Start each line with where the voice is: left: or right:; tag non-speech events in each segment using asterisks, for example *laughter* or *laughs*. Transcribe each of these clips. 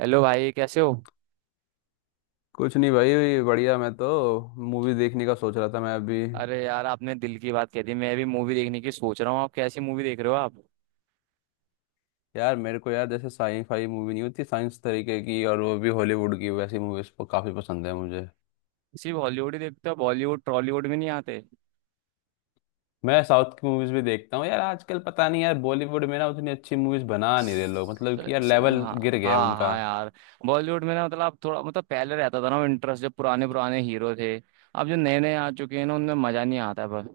right: Hello भाई, कैसे हो?
left: कुछ नहीं भाई, बढ़िया। मैं तो मूवी देखने का सोच रहा था मैं अभी।
right: अरे यार, आपने दिल की बात कह दी। मैं भी मूवी देखने की सोच रहा हूँ। आप कैसी मूवी देख रहे हो? आप
left: यार, मेरे को यार जैसे साई फाई मूवी नहीं होती, साइंस तरीके की, और वो भी हॉलीवुड की, वैसी मूवीज को काफी पसंद है मुझे।
right: सिर्फ हॉलीवुड ही देखते हो, बॉलीवुड टॉलीवुड में नहीं आते?
left: मैं साउथ की मूवीज भी देखता हूँ यार। आजकल पता नहीं यार, बॉलीवुड में ना उतनी अच्छी मूवीज बना नहीं रहे लोग।
right: स-
left: मतलब कि यार लेवल
right: हाँ।
left: गिर गया है
right: हाँ
left: उनका।
right: हाँ यार। बॉलीवुड में ना मतलब थोड़ा, मतलब पहले रहता था ना इंटरेस्ट, जब पुराने पुराने हीरो थे। अब जो नए नए आ चुके हैं ना, उनमें मजा नहीं आता, पर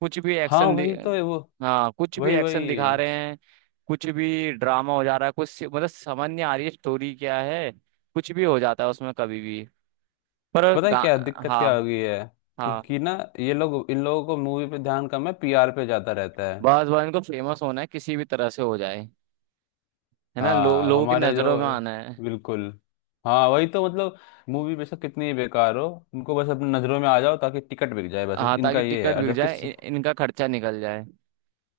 right: कुछ भी
left: हाँ,
right: एक्शन दि...
left: वही तो है वो।
right: हाँ, कुछ भी
left: वही
right: एक्शन दिखा
left: वही।
right: रहे हैं। कुछ भी ड्रामा हो जा रहा है, कुछ, मतलब समझ नहीं आ रही है स्टोरी क्या है। कुछ भी हो जाता है उसमें कभी भी। पर
left: पता है
right: गा
left: क्या दिक्कत
right: हाँ।
left: क्या हो गई है? कि,
right: हाँ।
left: कि ना, ये लोग, इन लोगों को मूवी पे ध्यान कम है, पीआर पे ज्यादा रहता है।
right: बस बस इनको फेमस होना है, किसी भी तरह से हो जाए। है ना,
left: हाँ
right: लोगों की
left: हमारे
right: नजरों
left: जो।
right: में आना है।
left: बिल्कुल। हाँ वही तो मतलब, मूवी बेशक कितनी ही बेकार हो, उनको बस अपनी नज़रों में आ जाओ ताकि टिकट बिक जाए, बस
right: हाँ,
left: इनका
right: ताकि
left: ये है।
right: टिकट
left: और
right: बिक
left: जबकि
right: जाए, इनका खर्चा निकल जाए।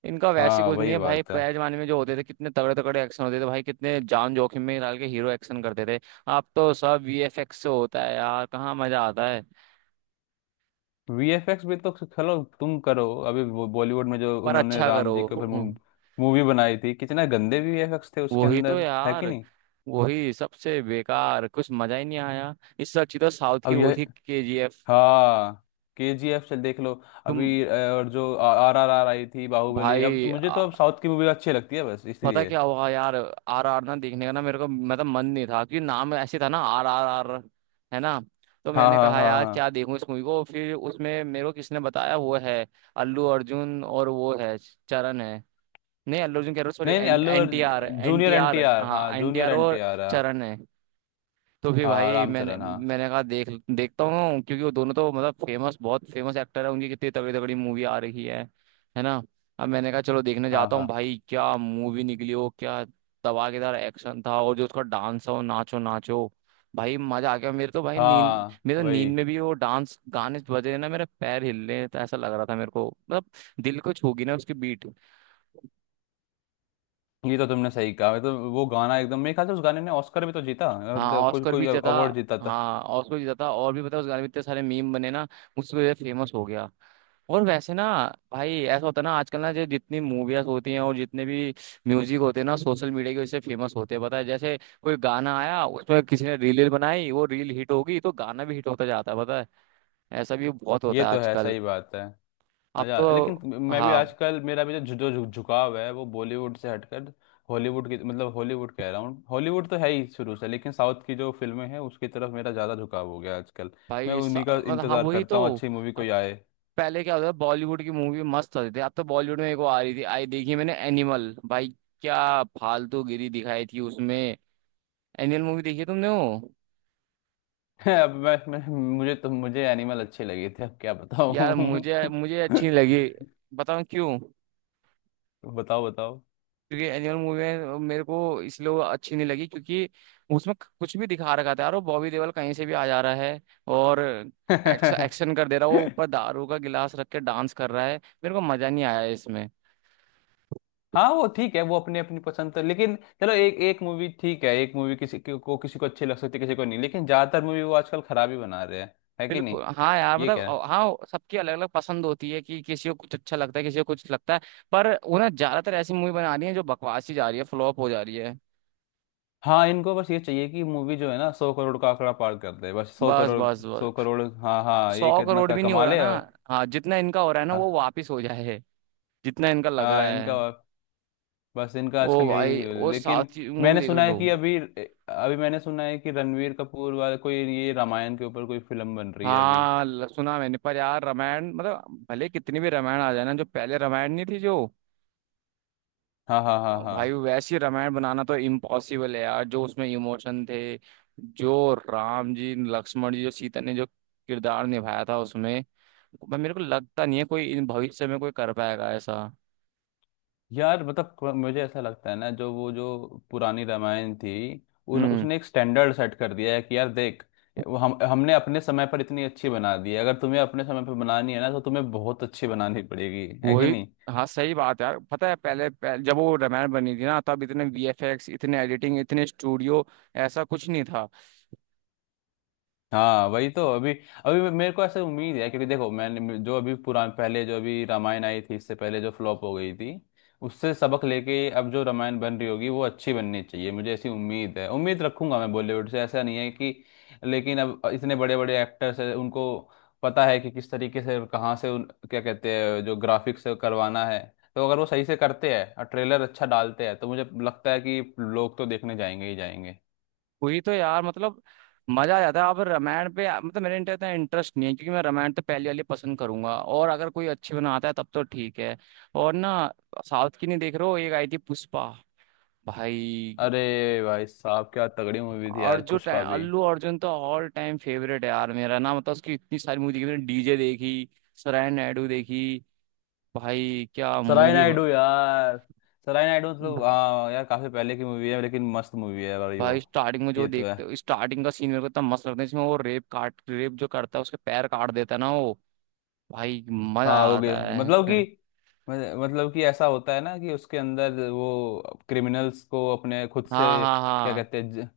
right: इनका वैसे
left: हाँ
right: कुछ नहीं
left: वही
right: है भाई।
left: बात है।
right: पहले जमाने में जो होते थे, कितने तगड़े तगड़े एक्शन होते थे भाई। कितने जान जोखिम में डाल के हीरो एक्शन करते थे। अब तो सब वीएफएक्स से होता है यार, कहाँ मजा आता है।
left: वीएफएक्स भी तो चलो तुम करो, अभी वो बॉलीवुड में जो
right: पर
left: उन्होंने
right: अच्छा
left: राम
right: करो।
left: जी के ऊपर
right: हम्म।
left: मूवी बनाई थी, कितना गंदे वीएफएक्स थे उसके
right: वही तो
left: अंदर, है
right: यार।
left: कि नहीं?
right: वही सबसे बेकार, कुछ मजा ही नहीं आया। इससे अच्छी तो साउथ
left: अब
right: की वो
left: यह,
right: थी, केजीएफ।
left: हाँ, केजीएफ से देख लो।
right: तुम
left: अभी और जो आरआरआर आई थी, बाहुबली,
right: भाई,
left: अब मुझे तो अब साउथ की मूवी अच्छी लगती है, बस
right: पता
left: इसलिए।
right: क्या हुआ यार, आर आर ना देखने का ना मेरे को, मतलब मन नहीं था, क्योंकि नाम ऐसे था ना, आर आर आर। है ना। तो
left: हाँ
right: मैंने
left: हाँ
right: कहा
left: हाँ
right: यार, क्या
left: हाँ।
right: देखूं इस मूवी को। फिर उसमें मेरे को किसने बताया, वो है अल्लू अर्जुन और वो है चरण है। नहीं, अल्लू अर्जुन कह रहा हूँ सॉरी।
left: नहीं नहीं, अल्लू
right: NTR,
left: Arjun,
right: N
left: junior
right: T
left: N
right: R,
left: T R, हाँ,
right: हाँ N T
left: junior
right: R
left: N
right: और
left: टी आर, हाँ।
right: चरण है। तो फिर
left: हाँ हाँ,
right: भाई मैंने
left: रामचरण, हाँ
right: मैंने कहा, देख, देखता हूँ, क्योंकि वो दोनों तो मतलब फेमस, बहुत फेमस एक्टर है। उनकी कितनी तगड़ी तगड़ी मूवी आ रही है। है ना। अब मैंने कहा चलो देखने
left: हाँ
right: जाता हूँ
left: हाँ
right: भाई, क्या मूवी निकली हो क्या। धमाकेदार एक्शन था, और जो उसका डांस हो, नाचो नाचो, भाई मजा आ गया। मेरे तो भाई नींद,
left: हाँ,
right: मेरे तो नींद
left: वही।
right: में भी वो डांस गाने बज रहे ना, मेरे पैर हिल रहे हैं। तो ऐसा लग रहा था मेरे को, मतलब दिल को छू गई ना उसकी बीट।
left: ये तो तुमने सही कहा, तो वो गाना एकदम, मेरे ख्याल से उस गाने ने ऑस्कर भी तो जीता,
right: हाँ
left: मतलब कोई
right: ऑस्कर भी
left: कोई
right: ज्यादा।
left: अवार्ड जीता था।
right: हाँ ऑस्कर भी ज्यादा, और भी पता है, उस गाने में इतने सारे मीम बने ना, उस वजह से फेमस हो गया। और वैसे ना भाई, ऐसा होता है ना आजकल ना, जो जितनी मूवीज होती हैं और जितने भी म्यूजिक होते हैं ना, सोशल मीडिया की वजह से फेमस होते हैं, पता है। जैसे कोई गाना आया, उसमें किसी ने रील बनाई, वो रील हिट होगी तो गाना भी हिट होता जाता है, पता है। ऐसा भी बहुत
left: ये
right: होता है
left: तो है,
right: आजकल।
left: सही बात है।
right: अब
left: मजा, लेकिन
right: तो
left: मैं भी
right: हाँ
left: आजकल, मेरा भी जो जो जो झुकाव है वो बॉलीवुड से हटकर हॉलीवुड की, मतलब हॉलीवुड कह रहा हूँ, हॉलीवुड तो है ही शुरू से, लेकिन साउथ की जो फिल्में हैं उसकी तरफ मेरा ज़्यादा झुकाव हो गया आजकल। मैं
right: भाई,
left: उन्हीं का
right: मतलब हाँ,
left: इंतज़ार
right: वही
left: करता
right: तो।
left: हूँ, अच्छी मूवी कोई आए।
right: पहले क्या होता था, बॉलीवुड की मूवी मस्त होती थी। अब तो बॉलीवुड में एक वो आ रही थी, आई देखी मैंने, एनिमल भाई। क्या फालतू गिरी दिखाई थी उसमें। एनिमल मूवी देखी है तुमने वो?
left: *laughs* अब मैं मुझे एनिमल अच्छे लगे थे, अब क्या
right: यार
left: बताऊं।
right: मुझे मुझे अच्छी नहीं
left: *laughs*
right: लगी। बताऊं क्यों?
left: बताओ बताओ।
right: क्योंकि एनिमल मूवी में मेरे को, इसलिए वो अच्छी नहीं लगी क्योंकि उसमें कुछ भी दिखा रखा था यार। वो बॉबी देओल कहीं से भी आ जा रहा है, और एक्शन
left: *laughs*
right: एक्शन कर दे रहा है, वो ऊपर दारू का गिलास रख के डांस कर रहा है। मेरे को मजा नहीं आया इसमें।
left: हाँ वो ठीक है, वो अपने अपनी पसंद तो, लेकिन चलो एक एक मूवी ठीक है, एक मूवी किसी को किसी को अच्छी लग सकती है, किसी को नहीं, लेकिन ज्यादातर मूवी वो आजकल खराब ही बना रहे हैं, है कि नहीं?
right: बिल्कुल हाँ यार,
left: ये
right: मतलब
left: क्या है?
right: हाँ सबकी अलग अलग पसंद होती है, कि किसी को कुछ अच्छा लगता है, किसी को कुछ लगता है। पर उन्हें ज्यादातर ऐसी मूवी बनानी है जो बकवास ही जा रही है, फ्लॉप हो जा रही है।
left: हाँ, इनको बस ये चाहिए कि मूवी जो है ना सौ करोड़ का आंकड़ा पार कर दे, बस सौ
right: बस
left: करोड़।
right: बस
left: सौ
right: बस।
left: करोड़, हाँ हाँ, ये
right: सौ
left: कितना
right: करोड़
left: का
right: भी नहीं हो
left: कमा
right: रहा
left: ले,
right: ना।
left: और
right: हाँ, जितना इनका हो रहा है ना वो
left: हाँ
right: वापिस हो जाए, जितना इनका लग
left: हाँ,
right: रहा
left: इनका,
right: है।
left: बस इनका
right: वो
left: आजकल
right: भाई,
left: यही,
right: वो साउथ
left: लेकिन
right: की मूवी
left: मैंने
right: देख
left: सुना है
right: लो।
left: कि अभी अभी मैंने सुना है कि रणवीर कपूर वाला कोई ये रामायण के ऊपर कोई फिल्म बन रही है अभी।
right: हाँ, सुना मैंने, पर यार रामायण, मतलब भले कितनी भी रामायण आ जाए ना, जो पहले रामायण नहीं थी जो,
left: हाँ हाँ हाँ
right: भाई
left: हाँ।
right: वैसी रामायण बनाना तो इम्पॉसिबल है यार। जो उसमें इमोशन थे, जो राम जी, लक्ष्मण जी, जो सीता ने जो किरदार निभाया था उसमें, भाई मेरे को लगता नहीं है कोई इन भविष्य में कोई कर पाएगा ऐसा।
left: यार मतलब मुझे ऐसा लगता है ना, जो वो जो पुरानी रामायण थी, उन
right: हम्म।
left: उसने एक स्टैंडर्ड सेट कर दिया है कि यार देख, वो हम हमने अपने समय पर इतनी अच्छी बना दी है, अगर तुम्हें अपने समय पर बनानी है ना तो तुम्हें बहुत अच्छी बनानी पड़ेगी, है कि
right: वही।
left: नहीं?
right: हाँ सही बात है यार। पता है पहले जब वो रामायण बनी थी ना, तब इतने वीएफएक्स, इतने एडिटिंग, इतने स्टूडियो, ऐसा कुछ नहीं था।
left: हाँ वही तो अभी। अभी मेरे को ऐसे उम्मीद है, क्योंकि देखो मैंने जो अभी पुरान पहले जो अभी रामायण आई थी इससे पहले जो फ्लॉप हो गई थी, उससे सबक लेके अब जो रामायण बन रही होगी वो अच्छी बननी चाहिए, मुझे ऐसी उम्मीद है, उम्मीद रखूंगा मैं, बॉलीवुड से ऐसा नहीं है कि, लेकिन अब इतने बड़े बड़े एक्टर्स हैं, उनको पता है कि किस तरीके से और कहाँ से उन, क्या कहते हैं, जो ग्राफिक्स करवाना है, तो अगर वो सही से करते हैं और ट्रेलर अच्छा डालते हैं, तो मुझे लगता है कि लोग तो देखने जाएंगे ही जाएंगे।
right: वही तो यार, मतलब मजा आ जाता है। आप रामायण पे, मतलब मेरे इंटर इतना इंटरेस्ट नहीं है, क्योंकि मैं रामायण तो पहली वाली पसंद करूंगा, और अगर कोई अच्छी बनाता है तब तो ठीक है। और ना, साउथ की नहीं देख रहे हो, एक आई थी पुष्पा भाई।
left: अरे भाई साहब, क्या तगड़ी मूवी थी यार
right: अर्जुन टाइम
left: पुष्पा भी।
right: अल्लू अर्जुन तो ऑल टाइम फेवरेट है यार मेरा ना, मतलब उसकी इतनी सारी मूवी देखी मैंने। डीजे देखी, सराय नायडू देखी, भाई क्या
left: सराय
right: मूवी।
left: नायडू यार, सराय नायडू मतलब, हाँ यार काफी पहले की मूवी है, लेकिन मस्त मूवी है भाई वो।
right: भाई स्टार्टिंग में जो
left: ये तो है।
right: देखते, स्टार्टिंग का सीन मेरे को इतना मस्त लगता है इसमें। वो रेप जो करता है उसके पैर काट देता है ना वो, भाई मजा
left: हाँ,
right: आ
left: हो गया
right: रहा
left: मतलब कि
right: है। *laughs*
left: मतलब कि ऐसा होता है ना कि उसके अंदर वो क्रिमिनल्स को अपने खुद से,
right: हाँ हाँ
left: क्या
right: हाँ।
left: कहते हैं,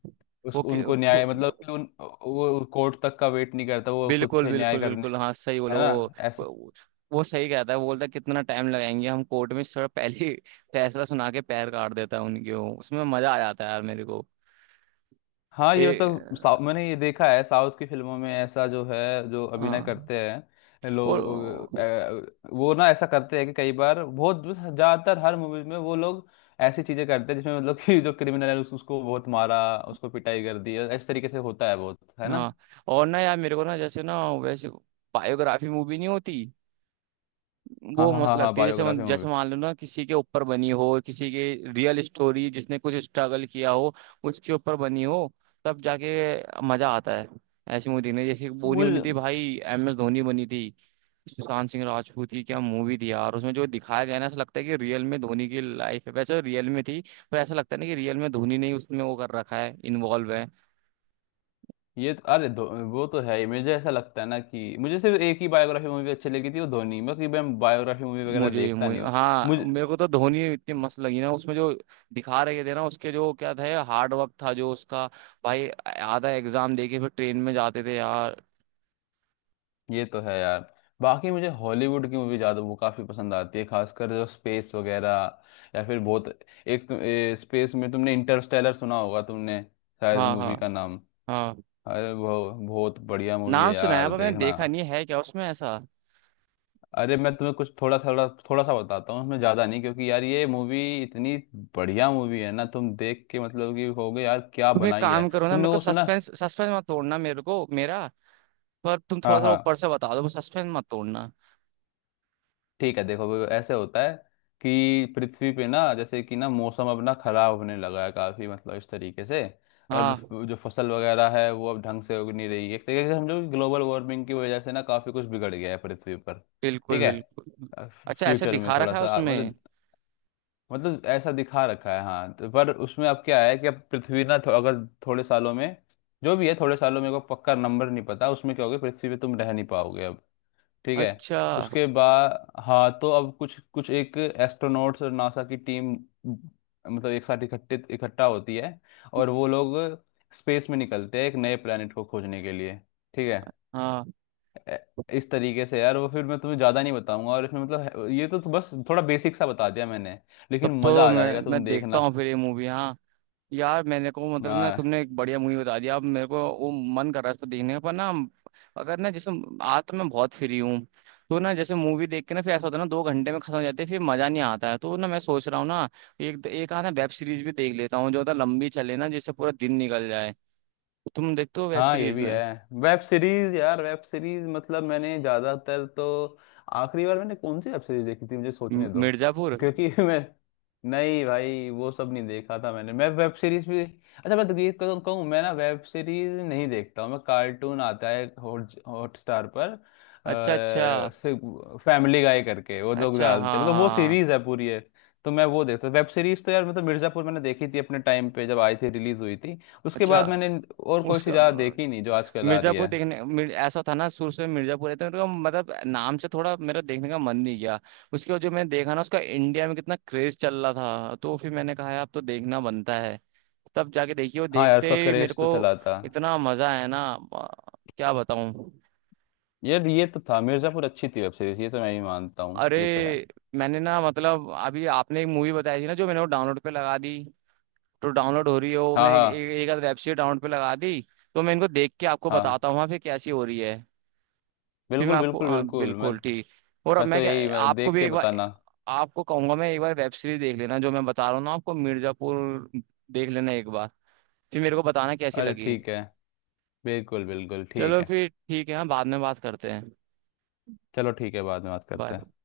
left: उस
right: वो कि-
left: उनको
right: को-
left: न्याय, मतलब कि उन वो कोर्ट तक का वेट नहीं करता, वो खुद
right: बिल्कुल
left: से न्याय
right: बिल्कुल
left: करने,
right: बिल्कुल, हाँ सही
left: है
right: बोलो।
left: ना।
right: वो वो सही कहता है, वो बोलता है कितना टाइम लगाएंगे हम कोर्ट में, थोड़ा पहले *laughs* ही फैसला सुना के पैर काट देता है उनके। वो उसमें मजा आ जाता है यार मेरे को।
left: हाँ
right: ए
left: ये मतलब मैंने ये देखा है साउथ की फिल्मों में, ऐसा जो है, जो अभिनय
right: हाँ।
left: करते हैं लोग,
right: और,
left: वो ना ऐसा करते हैं कि कई बार बहुत ज्यादातर हर मूवीज में वो लोग ऐसी चीजें करते हैं जिसमें मतलब कि जो क्रिमिनल है उसको बहुत मारा, उसको पिटाई कर दी, इस तरीके से होता है बहुत, है ना।
right: हाँ, और ना यार, मेरे को ना जैसे ना, वैसे बायोग्राफी मूवी नहीं होती,
left: हाँ
right: वो
left: हाँ
right: मस्त
left: हाँ हाँ,
right: लगती है। जैसे
left: बायोग्राफी
right: जैसे
left: मूवी।
right: मान लो ना, किसी के ऊपर बनी हो, किसी के रियल स्टोरी जिसने कुछ स्ट्रगल किया हो, उसके ऊपर बनी हो, तब जाके मजा आता है ऐसी मूवी देखने। जैसे बोनी बनी
left: मुझे
right: थी भाई एमएस धोनी बनी थी, सुशांत सिंह राजपूत की। क्या मूवी थी यार, उसमें जो दिखाया गया है ना, ऐसा लगता है कि रियल में धोनी की लाइफ है, वैसे रियल में थी। पर ऐसा लगता है ना कि रियल में धोनी ने ही उसमें वो कर रखा है, इन्वॉल्व है।
left: ये तो- अरे धो- वो तो है ही, मुझे ऐसा लगता है ना कि मुझे सिर्फ एक ही बायोग्राफी मूवी अच्छी लगी थी, वो धोनी। बाकी मैं बायोग्राफी मूवी वगैरह
right: मुझे
left: देखता
right: मुझे
left: नहीं। हूँ
right: हाँ, मेरे को तो धोनी इतनी मस्त लगी ना। उसमें जो दिखा रहे थे ना उसके, जो क्या था हार्ड वर्क था जो उसका, भाई आधा एग्जाम देके फिर ट्रेन में जाते थे यार।
left: ये तो है यार। बाकी मुझे हॉलीवुड की मूवी ज़्यादा वो काफ़ी पसंद आती है, खासकर जो स्पेस वगैरह, या फिर बहुत, एक तो, स्पेस में तुमने इंटरस्टेलर सुना होगा तुमने, शायद,
right: हाँ हाँ।
left: मूवी का नाम।
right: हाँ।
left: अरे वो बहुत बढ़िया मूवी
right: नाम
left: है
right: सुना है
left: यार,
right: पर मैंने
left: देखना।
right: देखा नहीं है। क्या उसमें ऐसा?
left: अरे मैं तुम्हें कुछ थोड़ा थोड़ा थोड़ा सा बताता हूँ, उसमें ज़्यादा नहीं, क्योंकि यार ये मूवी इतनी बढ़िया मूवी है ना, तुम देख के मतलब कि होगे यार क्या
right: तुम एक
left: बनाई है।
right: काम करो ना, मेरे
left: तुमने
right: को
left: वो सुना?
right: सस्पेंस सस्पेंस मत तोड़ना, मेरे को मेरा पर तुम थोड़ा
left: हाँ
right: थोड़ा ऊपर
left: हाँ।
right: से बता दो, सस्पेंस मत तोड़ना।
left: ठीक है, देखो वो ऐसे होता है कि पृथ्वी पे ना, जैसे कि ना मौसम अब ना खराब होने लगा है काफी, मतलब इस तरीके से, और
right: हाँ
left: जो फसल वगैरह है वो अब ढंग से उग नहीं रही है, एक तरीके से समझो ग्लोबल वार्मिंग की वजह से ना काफी कुछ बिगड़ गया है पृथ्वी पर। ठीक
right: बिल्कुल
left: है,
right: बिल्कुल। अच्छा, ऐसे
left: फ्यूचर में
right: दिखा
left: थोड़ा
right: रखा है
left: सा
right: उसमें?
left: मतलब, मतलब ऐसा दिखा रखा है हाँ, तो पर उसमें अब क्या है कि अब पृथ्वी ना अगर थोड़े सालों में, जो भी है थोड़े सालों में, को पक्का नंबर नहीं पता उसमें क्या होगा, पृथ्वी पे तुम रह नहीं पाओगे अब। ठीक है।
right: अच्छा।
left: उसके बाद हाँ, तो अब कुछ कुछ एक एस्ट्रोनॉट्स और नासा की टीम, मतलब एक साथ इकट्ठे इकट्ठा होती है, और वो लोग स्पेस में निकलते हैं एक नए प्लेनेट को खोजने के लिए। ठीक है।
right: हाँ।
left: ए- इस तरीके से यार, वो फिर मैं तुम्हें ज़्यादा नहीं बताऊंगा, और इसमें तो बस थोड़ा बेसिक सा बता दिया मैंने,
right: तब
left: लेकिन
right: तो
left: मज़ा आ
right: मैं
left: जाएगा, तुम
right: मैं देखता
left: देखना।
right: हूँ फिर ये मूवी। हाँ यार, मैंने को मतलब ना,
left: हाँ।
right: तुमने एक बढ़िया मूवी बता दिया। अब मेरे को वो मन कर रहा है इसको देखने का, पर ना, अगर ना जैसे, आज तो मैं बहुत फ्री हूँ। तो ना जैसे मूवी देख के ना, फिर ऐसा होता है ना, 2 घंटे में खत्म हो जाते हैं, फिर मजा नहीं आता है। तो ना मैं सोच रहा हूँ ना, एक एक आधा वेब सीरीज भी देख लेता हूँ, जो मतलब लंबी चले ना, जिससे पूरा दिन निकल जाए। तुम देखते हो वेब
left: हाँ ये
right: सीरीज?
left: भी है।
right: में
left: वेब सीरीज, यार वेब सीरीज मतलब मैंने ज्यादातर तो, आखिरी बार मैंने कौन सी वेब सीरीज देखी थी, मुझे सोचने दो,
right: मिर्जापुर।
left: क्योंकि *laughs* मैं, नहीं भाई वो सब नहीं देखा था मैंने, मैं वेब सीरीज भी, अच्छा, मैं तो ये कहूँ, मैं ना वेब सीरीज नहीं देखता हूँ, मैं, कार्टून आता है हॉटस्टार पर,
right: अच्छा अच्छा।
left: फैमिली गाय करके वो लोग
right: अच्छा हाँ
left: डालते, मतलब वो
right: हाँ, हाँ,
left: सीरीज है पूरी है, तो मैं वो देखता। वेब सीरीज तो यार मतलब मिर्जापुर मैंने देखी थी अपने टाइम पे जब आई थी रिलीज हुई थी, उसके
right: अच्छा।
left: बाद मैंने और कोई सी
right: उसका
left: ज़्यादा देखी नहीं जो आजकल आ रही
right: मिर्जापुर
left: है।
right: देखने, ऐसा था ना, शुरू से मिर्जापुर रहते हैं तो मतलब नाम से थोड़ा मेरा देखने का मन नहीं गया। उसके बाद जो मैंने देखा ना, उसका इंडिया में कितना क्रेज चल रहा था, तो फिर मैंने कहा यार अब तो देखना बनता है। तब जाके देखिए, वो
left: हाँ यार,
right: देखते
left: उसका
right: ही मेरे
left: क्रेज तो
right: को
left: चला था।
right: इतना मजा आया ना। आ, क्या बताऊं।
left: यार ये तो था, मिर्ज़ापुर अच्छी थी वेब सीरीज, ये तो मैं ही मानता हूँ,
right: अरे,
left: ये तो है।
right: मैंने ना मतलब, अभी आपने एक मूवी बताई थी ना, जो मैंने वो डाउनलोड पे लगा दी, तो डाउनलोड हो रही है वो।
left: हाँ
right: मैंने एक
left: हाँ
right: एक एक आध वेब सीरीज डाउनलोड पे लगा दी। तो मैं इनको देख के आपको
left: हाँ।
right: बताता हूँ, हाँ, फिर कैसी हो रही है। फिर मैं
left: बिल्कुल
right: आपको,
left: बिल्कुल
right: हाँ,
left: बिल्कुल, मैं
right: बिल्कुल ठीक। और अब
left: मैं तो
right: मैं क्या,
left: यही, मैं
right: आपको
left: देख
right: भी
left: के
right: एक बार,
left: बताना।
right: आपको कहूंगा मैं एक बार वेब सीरीज देख लेना। जो मैं बता रहा हूँ ना आपको, मिर्जापुर, देख लेना एक बार, फिर मेरे को बताना कैसी
left: अरे
right: लगी।
left: ठीक है, बिल्कुल बिल्कुल ठीक
right: चलो
left: है।
right: फिर ठीक है, हाँ, बाद में बात करते हैं।
left: चलो ठीक है, बाद में बात करते
right: बाय।
left: हैं।